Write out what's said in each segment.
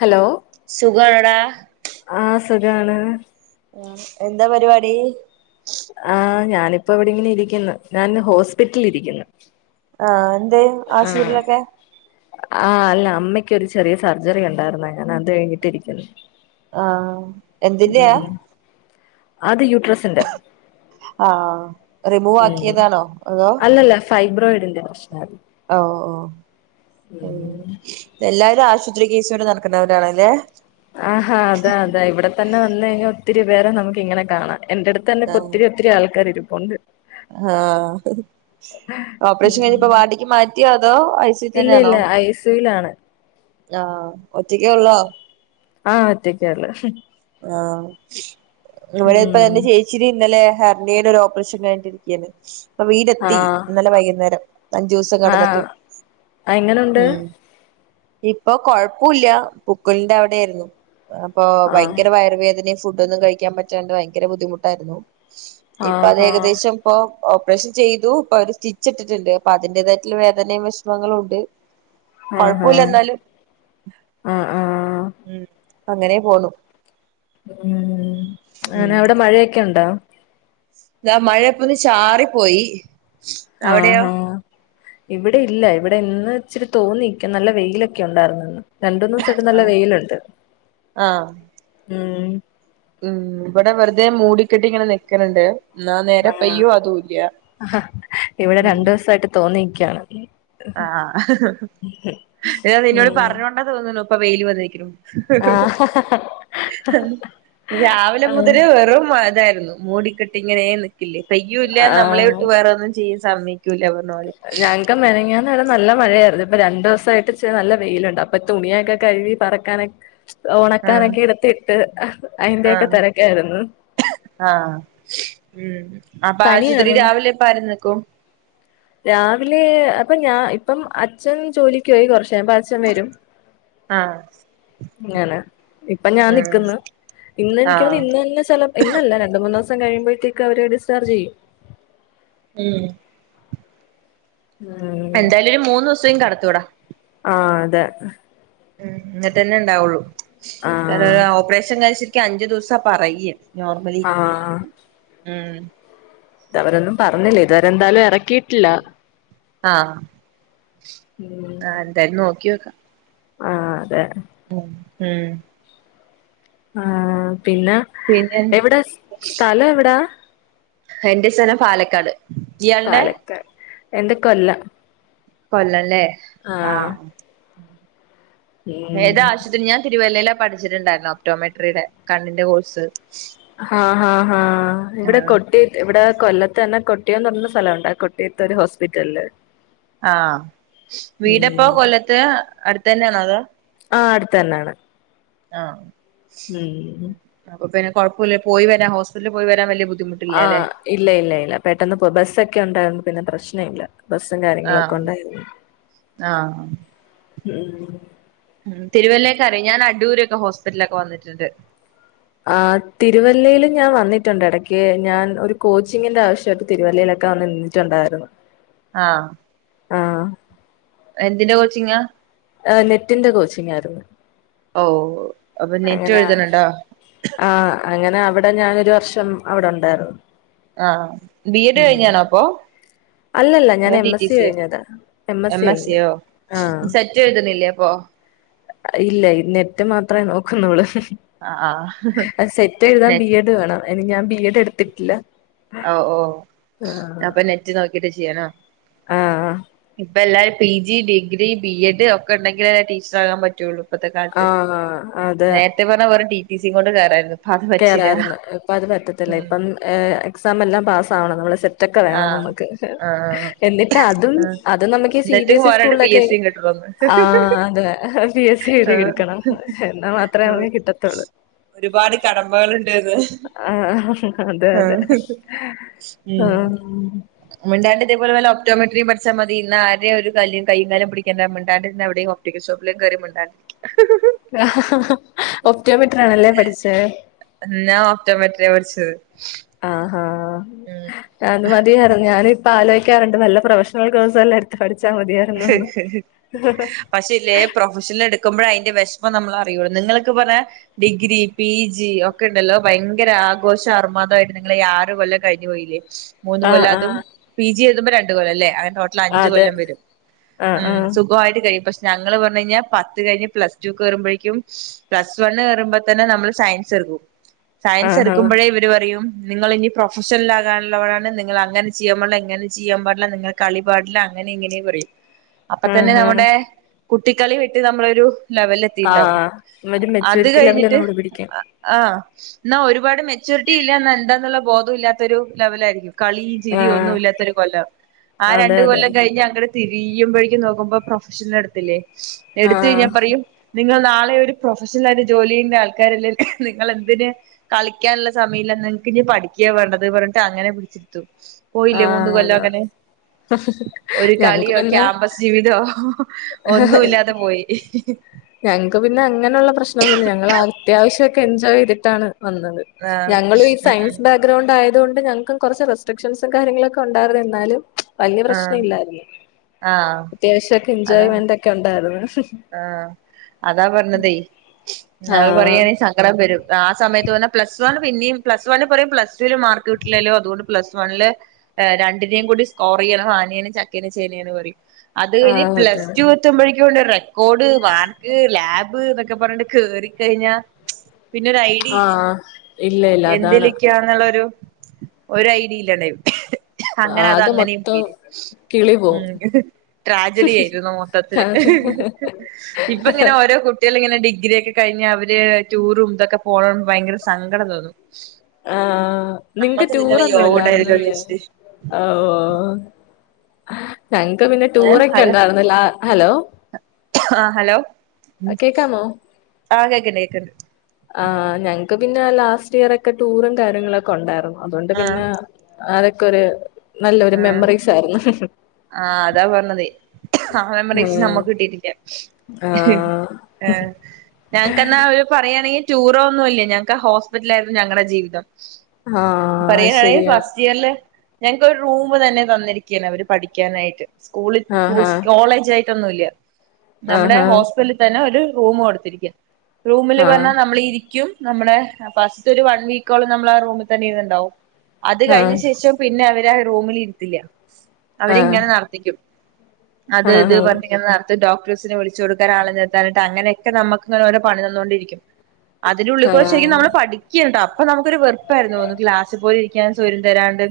Hello സുഗാണാ സുഗാണ് ആ എന്താ പരിപാടി ആ ഞാനിപ്പോ ഇവിടെങ്ങിനെ ഇരിക്കുന്നു ഞാൻ ഹോസ്പിറ്റിൽ ഇരിക്കുന്നു. ആ [unintelligible] ആ അല്ല അമ്മയ്ക്കൊരു ചെറിയ സർജറി ഉണ്ടായിരുന്നു ഞാൻ അത് കഴിഞ്ഞിട്ടിരിക്കുന്നു. ആ എന്തിന്റ്യാ ഉം അത് യൂട്രസിന്റെ ആ റിമൂവ് ആക്കിയതാണോ അതോ സൈബ്രോയിഡിന്റെ പ്രശ്നായിരുന്നു ഒ ഓ ഉം എല്ലാരും ആശു [unintelligible] ആ ഹ അതെ അതെ ഇവിടെ തന്നെ വന്നഴിഞ്ഞാ ത്തിരി പേരെ നമുക്ക് ഇങ്ങനെ കാണാം എന്റെ അടുത്തെന്നെ പ്പം ഒത്തിരി ഒത്തിരി ആൾക്കാര് രും ഒണ്ട് ആ ഓപ്പറേഷൻ ഉം കഴിഞ്ഞപ്പോ വാർഡിക്ക് മാറ്റിയോ അതോ ഐസിയിൽ ഇല്ല തന്നെയാണോ ഇല്ല ഐ സി യുലാണ് ആ ഒറ്റക്കേ ഒള്ളോ ആ ഒറ്റക്കള്ളൂ ആ ഇവിടെ ഉം ഇപ്പ എന്റെ ചേച്ചിരി ഇന്നലെ ഹേ വേറൊരു ഓപ്പറേഷൻ കഴിഞ്ഞിരികായിരുന്നു പ്പം വീട് എത്തി ഇന്നലെ വൈകുന്നേരം അഞ്ചു ദിവസം ആ കടന്നിട്ട് എങ്ങനുണ്ട് ഉം ഇപ്പൊ കൊഴപ്പൂല്ല്യ പുക്കിളിന്റെ അവിടെ യിരുന്നു അപ്പൊ ഭയ ആഹ് [unintelligible] വേദന ഫുഡ് ഒന്നും കഴിക്കാൻ പറ്റാണ്ട് ഭയങ്കര ബുദ്ധിമുട്ടായിരുന്നു ഇപ്പ അത് ആഹാ ഏകദേശം പ്പൊ ഓപ്പറേഷൻ ചെയ്തു പ്പ അത് സ്റ്റിച്ച് ഇട്ടിട്ടുണ്ട് പ്പ അതിന്റേതായിട്ടുള്ള വേദനയും വിഷമങ്ങളും ണ്ട് ആ ഹ ആ ആ ഉം അങ്ങനെ പോന്നു ഉം അങ്ങനെ അവിടെ മഴയൊക്കെ ഉണ്ടോ ദ മഴപ്പൊന്ന് ചാറി പോയി ആ ഹ ഇവിടെ ഇല്ല ഇവിടെ ഇന്ന് ഇച്ചിരി തോന്നിക്ക നല്ല വെയിലൊക്കെ ഉണ്ടായിരുന്നു ഇന്ന് രണ്ടൂന്ന് സായിട്ട് നല്ല ആഹ് വെയിലുണ്ട് ആഹ് ഉ ഉം ഇവിടെ വെറുതെ മൂടിക്കെട്ടി ഇങ്ങനെ നിക്കനുണ്ട് ആ ആ ഇവിടെ രണ്ടൂസായിട്ട് തോന്നി [unintelligible] ആ എ നിന്നോട് ഉം പറഞ്ഞോണ്ട തോന്നുന്നു ഇപ്പ വെയില് വന്നിരിക്ക്ണു- ആഹ് രാവിലെ മുതല് വെറും മതായിരുന്നു- മൂടിക്കെട്ടി ഇങ്ങനേനിന്ന്- പെയ്യു ഇല്ല ആഹ് നമ്മളെയൊട്ട് വേറെ ഒന്നും ചെയ്യ സമ്മയ് ക്കൂല പറഞ്ഞ പോലെ- ന്ന് നല്ല മഴയായിരുന്നു. ഇപ്പൊ രണ്ടു ദെവസായിട്ട് ഇച്ചിരി നല്ല വെയിലുണ്ട് അപ്പൊ തുണിയൊക്കെ കഴുകി പറക്കാനാ ഓണക്കാനൊക്കെ എടുത്തി എഹ് അഹ്- ആ ആ ഉം അപ്പൊ ആശുപത്രി പനിയാണോ രാവിലെ അപ്പം ആരുന്നിക്കും? പ്പം ഞാൻ ഇപ്പം അച്ഛൻ ജോലിക്ക് ആയി കൊറ ട്ടാകുമ്പം അച്ഛൻ വരും ആഹ് ഞാനാ ഇപ്പ ഞാൻ ആഹ് നിക്കുന്നു ഇന്ന് എനിക്ക് ആഹ് തോന്നുന്നു ഇന്ന് തന്നെ ചെല ഇന്നല്ല രണ്ട് മൂന്ന് ദിവ [unintelligible] കഴിയുമ്പോഴത്തേക്ക് അവരെ ഡിസ് ചാർജ് ചെയ്യും- ഉം ഉം എന്തായാലും ഒരു മൂന്നു ദിവസത്തേക്കും കിടത്തുമിവിടെ ദ ഉം അന്നിട്ട് തന്നെ ഉണ്ടാവുള്ളു ആഹ് [unintelligible] ഓപ്പറേഷൻ കഴിച്ചി ക്ക് അഞ്ച് ദിവസ പറയ്യ ആ ഉം ഇതവരൊന്നും പറഞ്ഞില്ല ഇതുവരെന്തായാലും ഇറക്കിയിട്ടില്ല ആ ആ എന്തായും നോക്കിവെക്കാം ആ അതെ ഉം ആ പിന്നെ പിന്നെ എവിടെ സ്ഥലം എവിടാ എന്റെ സ്ഥലം പാലക്കാട് ഇയാളുടെ പാലക്കാട് എന്റെ കൊല്ലം. കൊല്ലം അല്ലേ ആ ആഹ് ഏതാ ഉം ആശുപത്രി ഞാൻ തിരുവല്ലയിലാ പഠിച്ചിട്ടുണ്ടായിരുന്നു ഓപ്റ്റോമെട്രിയുടെ കണ്ണിന്റെ കോഴ്സ് ആ ആ ആ ഇവിടെ ആഹ് കൊട്ടിയത്ത് ഇവിടെ കൊല്ലത്ത് തന്നെ കൊട്ടിയൊന്ന് പറയുന്ന ഒരു സ്ഥലോണ്ട് ആ കൊട്ടിയോത്ത് ഒരു ഹോസ്പിറ്റലില്. ആഹ് വീടെപ്പൊ ഉം കൊല്ലത്തെ അടുത്തന്നെയാന്നോ അതോ ആഹ് അടുത്തന്നാണ് ആഹ് ഉം കൊഴപ്പുല്ല പോയിവരാം ഹോസ്റ്റ്പിറ്റ ലി പോയി വരാം വല്ല്യബു ആഹ് ഇല്ല ഇല്ല ഇല്ല പെട്ടെന്ന് പോ ബസ്സൊക്കെ ഉണ്ടായിരുന്നു പിന്നെ പ്രശ് നയില്ല ബസ്സും കാര്യങ്ങളൊക്കെ ആഹ് ഉണ്ടായിരുന്നു ഉം തിരുവല്ലേക്കറിയൊ ഞാൻ അടൂരൊക്കെ ഹോസ്പിറ്റ്ലൊക്കെ വന്നിട്ട്ണ്ട് ആഹ് തിരുവല്ലേല് ഞാൻ വന്നിട്ടുണ്ട് എടക്ക് ഞാൻ ഒരു കോച്ചിങ്ങിന്റെ ആവശ്യ തിരുവല്ലേലൊക്കെ വന്ന് നിന്നിട്ടുണ്ടായിരുന്നു ആഹ് ആഹ് എന്തിന്റെ കോച്ചിങ്ങാ ആ നെറ്റിന്റെ കോച്ചിംഗായിര്ന്ന് ഓവ് അപ്പൊ നെറ്റൊഴുത്ണ് ണ്ടോ അങ്ങന അവടെ ഞാനൊരു വർഷം അവടെ ഉണ്ടായിര്ന്ന് ആഹ് അ ബി എഡ് കഴിഞ്ഞാണോ അപ്പൊ അല്ലല്ല ഞാൻ അതോ എം ടി ടി എസ്സി സിയോ ഴിഞ്ഞതാ എം എസ്സി എസ് കഴിഞ്ഞ്ണ് സിയോ ആ സെറ്റ് എഴുതണില്ലേ അപ്പൊ ഇല്ല നെറ്റ് മാ അത്രയേ നോക്ക്ന്നോള് ആഹ് ആഹ് അത് സെറ്റ് എഴുതാൻ ബീ നെറ്റ് എഡ് വേണോ അയിന് ഞാൻ ബീ എഡ് എടുത്ത്ട്ട്ല്ല ഔ ഓ അപ്പൊ നെറ്റ് നോക്കീട്ട് ചെ ചിയണോ ഉം ആ ഇപ്പ ല്ലാരും P G degree B Ed ഒക്കെ ഇണ്ടെങ്കിലലെ ടീച്ച്റാകാൻ പറ്റൊള്ളൂ ഇപ്പത്തെ കാലത്ത് ആ ആ, അതെ നേരത്തെ പറഞ്ഞ വെറും ട്ടീ ട്ടീസീ കൊണ്ട് കേറായിരുന്നു കേറാര്ന്ന് ഇപ്പ അത് പറ്റത്തില്ല ഉം ഇപ്പം ഏഹ് എക്സാമെല്ലാം പാസ്സാവണം നമ്മള് സെ ത്തൊക്കെ വേണം ആഹ് നമ്മക്ക് ഹ് ഹ് ആഹ് എന്നിട്ട് അതും ആഹ് അത് നമ്മക്ക് ഈ സീ, ബീ എന്നിട്ട് എസ് ഇ പോരാണ്ട് പി സ്കൂളിലൊക്കെ എസ് സിയും കിട്ടണന്ന് ആഹ് അതെ പീ എസ്സി എഴുതി ആഹ് കിടിക്കണം എന്നാ മാത്രേ ആഹ് നമ് കിട്ടത്തൊള്ളൂ ഒരുപാട് കടമകളുണ്ട്ന്ന് ആഹ് ഹ് അതെ അതെ ആഹ് ഉം ആഹ് മിണ്ടാണ്ട് ഇതേപോലെ വല്ല ഒപ്റ്റോമെട്രീ പഠിച്ചാ മതി. ഇന്നാ ആരേ ഒരു കല്ല് കയ്യും കാലും പിടിക്കണ്ട മിണ്ടാണ്ടിര്ന്ന് എവിടെയും ഒപ്റ്റിക്കൽ ഷോപ്പിലും കേറി മിണ്ടാണ്ടിരിക്ക ഹ് ഹ് ഹ് ഹ് ഹ് ഹ് ഒപ്റ്റോമെട്രി ആണല്ലേ പഠിച്ചേ ഞാൻ ഓപറ്റോമെട്രിയാ പഠിച്ചത് ആ ഉം ആ അത് മതിയാരുന്നു ഞാനും ഇ ഇപ്പൊ ആലോചിക്കാറുണ്ട് നല്ല പ്രൊഫഷണൽ കോഴ്സ് വല്ലോ എടുത്ത് പഠി പക്ഷെ ഇല്ലേ പ്രൊഫഷണൽ എടുക്കുമ്പോഴ അയിന്റെ വിഷമ... അപ്പൊ നമ്മള അറിയുള്ളൂ. നിങ്ങളൊക്കെ പറഞ്ഞ ഡിഗ്രി പി ജി ഒക്കെയുണ്ടല്ലോ ഭയങ്കര ആഘോഷ അർമാദായിട്ട് നിങ്ങളീ ആറ് കൊല്ലം കഴിഞ്ഞു പോയില്ലേ മൂന്ന് ആഹ് കൊല്ലം അതും ആഹ് പി ജി എഴുതുമ്പോ ര... [unintelligible] ടോട്ടൽ അതെ അഞ്ച്കൊല്ലം വരും ആഹ് ഉം ആഹ് സുഖം ആയിട്ട് കഴി ഇപ്പൊ ഞങ്ങള് പറഞ്ഞ് കഴിഞ്ഞ പത്ത് കഴിഞ്ഞ് പ്ലസ് ടു കേറുമ്പോഴേക്കും പ്ലസ് വണ് കേറുമ്പോ തന്നെ നമ്മള് സയൻസ് എടുക്കും സയൻസ് ആഹ് എടുക്കുമ്പോഴേ ആഹ് ഇവര് പറയും നിങ്ങൾ ഇനി പ്രൊഫഷണലാകാനുള്ളവരാണ് നിങ്ങ അങ്ങനെ ചെയ്യാൻ പാടില്ല ഇങ്ങനെ ചെയ്യാൻ പാടില്ല നിങ്ങൾ കളി പാടില്ല അങ്ങനെ ഇങ്ങനെയെ പറയും അപ്പൊ തന്നെ ആഹ് നമ്മുടെ കുട്ടിക്കളി വിട്ട് നമ്മളൊരു ലെവല് ആഹ് എത്തിണ്ടാവും ആഹ് ഒരു അത് മെച്യൂരിറ്റി ലെവല് കഴിഞ്ഞിട്ട് നമ്മള് പിടിക്കും അ ആ എന്നാ ഒരുപാട് മെച്ചയൂറിറ്റി ഇല്ല എന്താന്നുള്ള ബോധം ഇല്ലാത്തൊരു ലെവലായിരിക്കും കളിയും ചിരി ആഹ് ഒന്നും ഇല്ലാത്തൊരു കൊല്ലം ആ അതെ അതെ രണ്ടുകൊല്ലം കഴിഞ്ഞ അങ്ങട് തിരിയുമ്പോഴേക്കും നോക്കുമ്പോ പ്രൊഫഷൻ എടുത്തില്ലേ എടുത്ത ആഹ് കഴിഞ്ഞാ പറയും നിങ്ങൾ നാ ഒരു പ്രൊഫഷണൽ ആയിട്ട് ജോലി ചെയ്യുന്ന ആൾക്കാരല്ലേ നിങ്ങെളെന്തിന് കളിക്കാനുള്ള സമയമില്ല നിങ്ങക്ക് ഇനി പഠിക്കുക വേണ്ടത് പറഞ്ഞിട്ട് അങ്ങനെ പിടിച്ചെടുത്തു ആ അത [unintelligible] ഒരു കളിയോ ക്യാമ്പസ് ജീവിതോ ഒന്നും ഇല്ലാതെ പോയി പ്രശ്നഒന്നും ഇല്ല. ഞങ്ങള് അത്യാവിശം [unintelligible] ഒക്കെ എൻജോയ് ചെയ്തിട്ടാണ് വന്നത് ആഹ് ഞങ്ങളും ഈ ഉം സയൻസ് ബാക്ക്ഗ്രൗണ്ട് ആയി [inaudible] അതൊണ്ട് ഞങ്ങൾക്കും കുറച്ച് റെസ്റ്റൊ [unintelligible] ക്ഷൻസും കാര്യങ്ങളൊക്കെ ഉണ്ടായിരുന്നു എന്നാലും വലിയ ആഹ് പ്രശ്നം ഇല്ലായിരുന്നു. ആഹ് അത്യാവശ്യമൊക്കെ എൻജോയ്മെന്റ് ഒക്കെ ഉണ്ടായിരുന്നു ആ അതാ പറഞ്ഞതേ ഞൾ ആഹ് പറയണെ സങ്കടം വരും ആ സമയത്ത് പറഞ്ഞ പ്ലസ് വൺ പിന്നെയും പ്ലസ് വണിൽ പറയും പ്ലസ് ടുവിൽ മാർക്ക് കിട്ടില്ലല്ലോ അതുകൊണ്ട് പ്ലസ് വണ്ണില് രണ്ടിനേ കൂടി സ്കോർ ചെയ്യണം ആനയാണ് ചക്കയാണ് ചേനയാണ് പറയും അത് കഴിഞ് ആഹ് അതെ പ്ലസ് ടു എത്തുമ്പോഴേ [unintelligible] കോട് വാക്ക് ലാബ് എന്നൊക്കെ പറഞ്ഞണ്ട് കേറിക്കഴിഞ്ഞാ പിന്നെ ഒരു ഐഡിയ ഇല്ല ആഹ് ഇല്ല ഇല്ല അതാണ് എന്തിലിക്കാ എന്നുള്ളരു ഒരു ഐഡിയില്ലെ ടെ അങ്ങനെ അത് ആകെ അങ്ങനെയും മൊത്തം പോയിര് കിളി പോവും ഉം ട്രാജൽ ആയിരുന്നു നോട്ടത്തില് ഇപ്പൊ ഇങ്ങനെ ഓരോ കുട്ടികളും ഇങ്ങനെ ഡിഗ്രിയ ഒക്കെ കഴിഞ് അവര് ടൂറും ഇതൊക്കെ പോവ്ണണ് മ്പോൾഭയങ്കര സങ്കടം തോന്നും ആഹ നിങ്ങക്ക് നമ്മക്ക് ഇതിനുള്ള ടൂറൊന്നും യോഗ ഉണ്ടായില്ലോ ഇല്ലായിരുന്നല്ലേ വിചാരിച്ചിട്ട് ഓ [unintelligible] ഞങ്ങക്ക് പിന്നെ ഏ ടൂറൊക്കെ ഹലോ ഉണ്ടായിന്നില്ല ഹലോ ആ ഹലോ കേക്കാമോ ആ കേക്കണ്ട് കേക്കണ്ട് ആ ഞക്ക് പിന്നെ ലാസ്റ്റ് ഇയർ ഒക് ക്കെ ടൂറും കാര്യങ്ങളൊക്കെ ഒണ്ടായിരുന്നു അതുകൊണ്ട് ആ പിന്നെ അതൊക്കെരു ആ ആ അതാ പറഞ്ഞതെ ആ മെമ്മറിസ് ഉം നമ്മക്ക് കിട്ടിട്ടില്ല ആഹ് ഏഹ് ഞങ്ങക്കന്നാ അവര് പറയാണെയില് ടൂറോ ഒന്നുവില്ല ഞങ്ങക്ക് ഹോസ്പിറ്റലാരുന്നു ഞങ്ങടെ ജീവിതം ആഹ് അത് [unintelligible] ശരിയാണ് ഫസ്റ്റ് ഇയർല് ഒരു റൂമ് തന്നെ തന്നിരിക്കയാണ് അവര് പഠിക്കാനായിട്ട് സ്കൂളിൽ [unintelligible] ആഹ് കോളേജായി വിട്ടൊന്നുവില്യ നമ്മടെ ആഹ് ഹോസ്പിറ്റലി തന്നെ ഒരു റുമ് കൊടുത്തിരിക്ക റൂമില് ആഹ് വന്നാ നമ്മളിരിക്കും നമ്മളെ ഫാസ്റ്റൊരു വൺ വീക്കോളം നമ്മളാ റൂമി തന്നെ ഇര്ന്നുണ്ടാവും അത് ആഹ് കഴിഞ്ഞ ശേഷം പിന്നെ അവ രാ റൂമിലിരിത്തില്ല ആഹ് അവരിങ്ങനെ നടത്തിക്കും അത് ആഹ് ഇത് ആഹ് ആഹ് പറഞ്ഞ്ങ്ങനെ നടത്തും ഡോ ക് ട്ടേഴ്സിനെ വിളിച്ചു കൊടുക്കാൻ ആളെ നിർത്താ നട്ട് അങ്ങനക്കെ നമ്മക്ക് ഒരേ പണി തന്നോണ്ടിരിക്കും അതിനുള്ളികൂടെ ശെരിക്കും ആഹ് നമ്മള് പഠിക്കണ് ട്ടാ അപ്പ നമ്മക്ക് ഒരു വെർ പ്പാന്ന് തോന്നും ക്ലാസ് പോയി ഇരിക്കാൻ സ്വരം തരാണ്ട്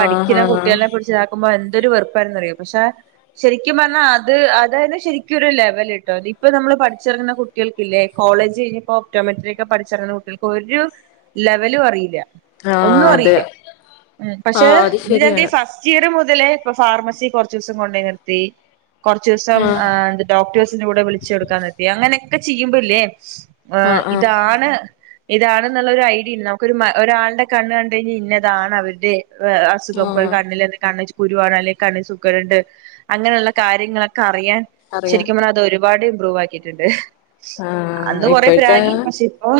ആഹ് ആഹ് കുട്ടികളെ കുറിച്ചതാക്കുമ്പോ എന്തൊരു വെറുപ്പരന്ന് അറിയൊ പക്ഷെ ശരിക്കും പറഞ്ഞാൽ അത് അതെ ശരിക്കും ഒരു ലെവൽട്ടോ ഇപ്പൊ നമ്മള് പഠിച്ചിറങ്ങുന്ന കുട്ടികൾക്കില്ലേ കോളേജ് കഴിഞ്ഞപ്പോ ഓക്റ്റോമെട്രിയ ഒക്കെ പഠിച്ചിറങ്ങുന്ന കുട്ടികൾക്ക് ഒരു ലെവലും അറിയില്ല ആഹ് ഒന്നും അതെ അറിയില്ല ഉ പക്ഷേ ആഹ് അത് ഇത് ന്റെ ശരിയാണ് ഫസ്റ്റ് ഇയ്യാർ മുതലേ ഇപ്പം ഫാർമസി കുറച്ച് ദിവസം കൊണ്ട് നിർത്തി കുറച്ച് ദിവസം ആഹ് ആ ഡോക്ടേഴ്സിന്റെ കൂടെ വിളിച്ചുടുക്കാന്ന് കരുതി അങ്ങനെ ഒക്കെ ചെയ്യുമ്പില്ലേ ആ ആഹ് ആഹ് ഇതാണ് ഇതാണെന്നുള്ള ഒരു ഐഡിയിണ്ട് നമുക്ക ഒരു ഒരാളുടെ കണ്ണ് കണ്ട കഴിഞ്ഞാൽ ഇന്നതാണ് അവരുടെ വേ സുഖപ്പ് ആഹ് കണ്ണിലെ കാണ് കുരു വാണ് അല്ലെ കണ്ണിൽ സൂക്കേട് ഉണ്ട് അങ്ങനെയുള്ള കാര്യങ്ങളൊക്കെ അറിയാൻ അറിയാം ശരിക്കുംപറ അതൊരു ഒരുപാട് ഇമ്പ്രൂവാക്കിയിട്ടുണ്ട് ആഹ് ഇപ്പോഴത്തെ ഇപ്പൊ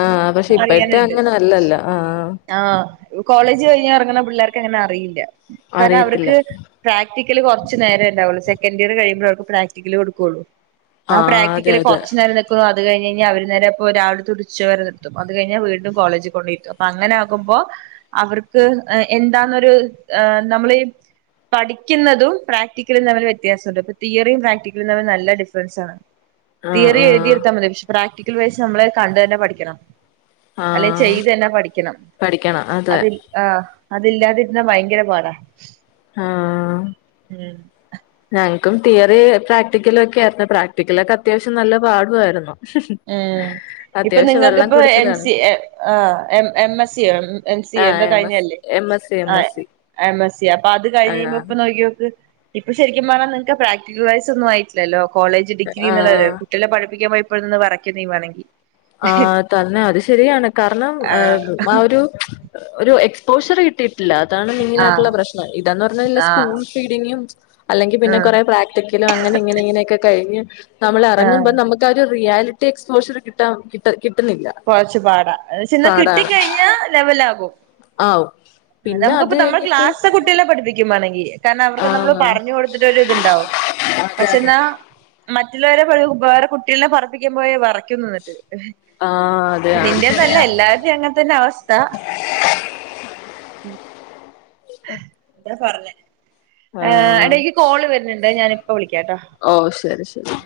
ആ പക്ഷെ ഇപ്പോഴത്തെ അറിയാനുണ്ട് അങ്ങനെ അല്ലല്ലോ അ ആ ആഹ് കോളേജ് കഴിഞ്ഞ് ഇറങ്ങ്ണ പിള്ളേർ അങ്ങനെ അറിയില്ല കാരണം അറിയത്തില്ല അവർക്ക് പ്രാക് പ്രാക്ടിക്കല് കുറച്ച് നേരേണ്ടാവുള്ള സെൻഡ ഇയർ കഴിയ്പോ അവർക്ക് പ്രാക്ടിക്കൽ കൊടുക്കുള്ളൂ ആ ആഹ് അതെ പ്രാക്ടിക്കലി അതെ കൊറച്ച് നേരം നിക്കുന്നു അത് കഴിഞ്ഞഞ് കഴിഞ്ഞൽ അവര് നേരെ ഇപ്പോ രാവിലെത്തെ തുടിച്ച വരെ നിർത്തും അത് കഴിഞ്ഞാൽ വീണ്ടും കോളേജ് കൊണ്ടയിരിക്കും അപ്പൊ അങ്ങനെ ആുമ്പോ അവക്ക് എന്താന്നൊരു നമ്മൾ പഠിക്കുന്നതും പ്രാക്ടിക്കലും തമ്മില് വ്യത്യാസമുണ്ട് ഇപ്പൊ തിയറിയും പ്രാക്ടിക്കലും തമ്മ നല്ല ഡിഫറൻസ് ആണ് ആഹ് തീയറി ആഹ് എഴുതിയിരുത്താൽ മതി പക്ഷെ പ്രാക് വ നമ്മള് കണ്ട തന്നെ പഠിക്കണം അല്ലെ ആഹ് ചെയ്ത് തന്നെ പഠിക്കണം പഠിക്കണം അതെ അതിൽ ആ അതില്ലാതിരുന്നാ ഭയങ്കര പാടാ ആഹ് ഉം ഞങ്ങക്കും തിയറി പ്രാക്ടിക്കല ഒക്കെ ആയിരുന്നു പ്രാക്ടിക്കല ഒക്കെ അത്യാവശ്യം നല്ല പാടുമായിരുന്നു ഉം ഇപ്പൊ നിങ്ങൾക്ക് ഇപ്പോ എം കുടിച്ചതാണ് സ ആ എം എസ് സ എം സ ആഹ് എന്താ എം എസ് കഴിഞ്ഞല്ലേ എം എസ് സി എം ആ എസ് സി എം എസ് സ അപ്പൊ അത് കഴിഞ്ഞ് ആഹ് കഴിയുമ്പോ ഇപ്പൊ നോക്കിോക്ക് ഇപ്പൊ ശരിക്കും പറഞ്ഞണം നിങ്ങക്ക് പ്രാക്ടിക്കൽ വൈസ് ഒന്നുംയിട്ടില്ലല്ലോ കോളേജ് ഡിഗ്രി ആഹ് എന്നുള്ളല്ല കുട്ടളെ പഠിപ്പിക്കാൻ ഇന്ന് പറം [unintelligible] ആ തന്നെ അത് ശരിയാണ് കാരണം ആഹ് ആ ഒരു ഒരു എക്സ്പോഷർ കിട്ടി ട്ടില്ല അതാണ് ആഹ് മെയിനായിട്ടുള്ള പ്രശ്നം ഇതാന്ന് പറഞ്ഞ ആഹ് സ്കൂൾ ഫീഡിങ്ങും അല്ലെങ്കിൽ പിന്നെ ആഹ് കുറെേ പ്രാക്ടിക്കലും അങ്ങനെ ഇങ്ങനെ ഇങ്ങനെയൊക്കെ കഴിഞ്ഞ് ആഹ് നമ്മളെറങ്ങ്മ്പം നമ്മക്കരു റിയാൽറ്റി എക്സ്പോഷ ട്ടാൻ കിട് കിട് കൊർച്ചു പാടാ അയിച്ച് ന്നാ കിട്ടിക്കഴിഞ്ഞാ ലെവലാകും ആവും പിന്നെ അത് നമുക്കിപ്പം നമ്മൾ കഴിഞ്ഞിട്ട് ക്ലാസ്ത്തെ കുട്ടികളെ പഠിപ്പിക്കും പ്ണങ്കി കാരണം ആ അവർക്ക് ന്നമ്മൾ പറഞ്ഞു കൊടുത്തിട്ടൊരുത്ണ്ടാവും അതെ അതെ പക്ഷെന്നാ മറ്റുള്ളവരെ പോലെ വെറെ കുട്ട്യാളെ പറപ്പിക്കുമ്പോയേ വെറയ്ക്കുംന്നിട്ട് ആ അതെ ആ നിന്റെന്നെല്ല എല്ലാരുടെയും അങ്ങതന്നെവസ്ഥ ആ ഞ പറഞ്ഞേ ആ ഇടക്ക് കോള് വരുന്നുണ്ട് ഞാ ഇപ്പോ വിളിക്കാം ഓ ശരി ശരി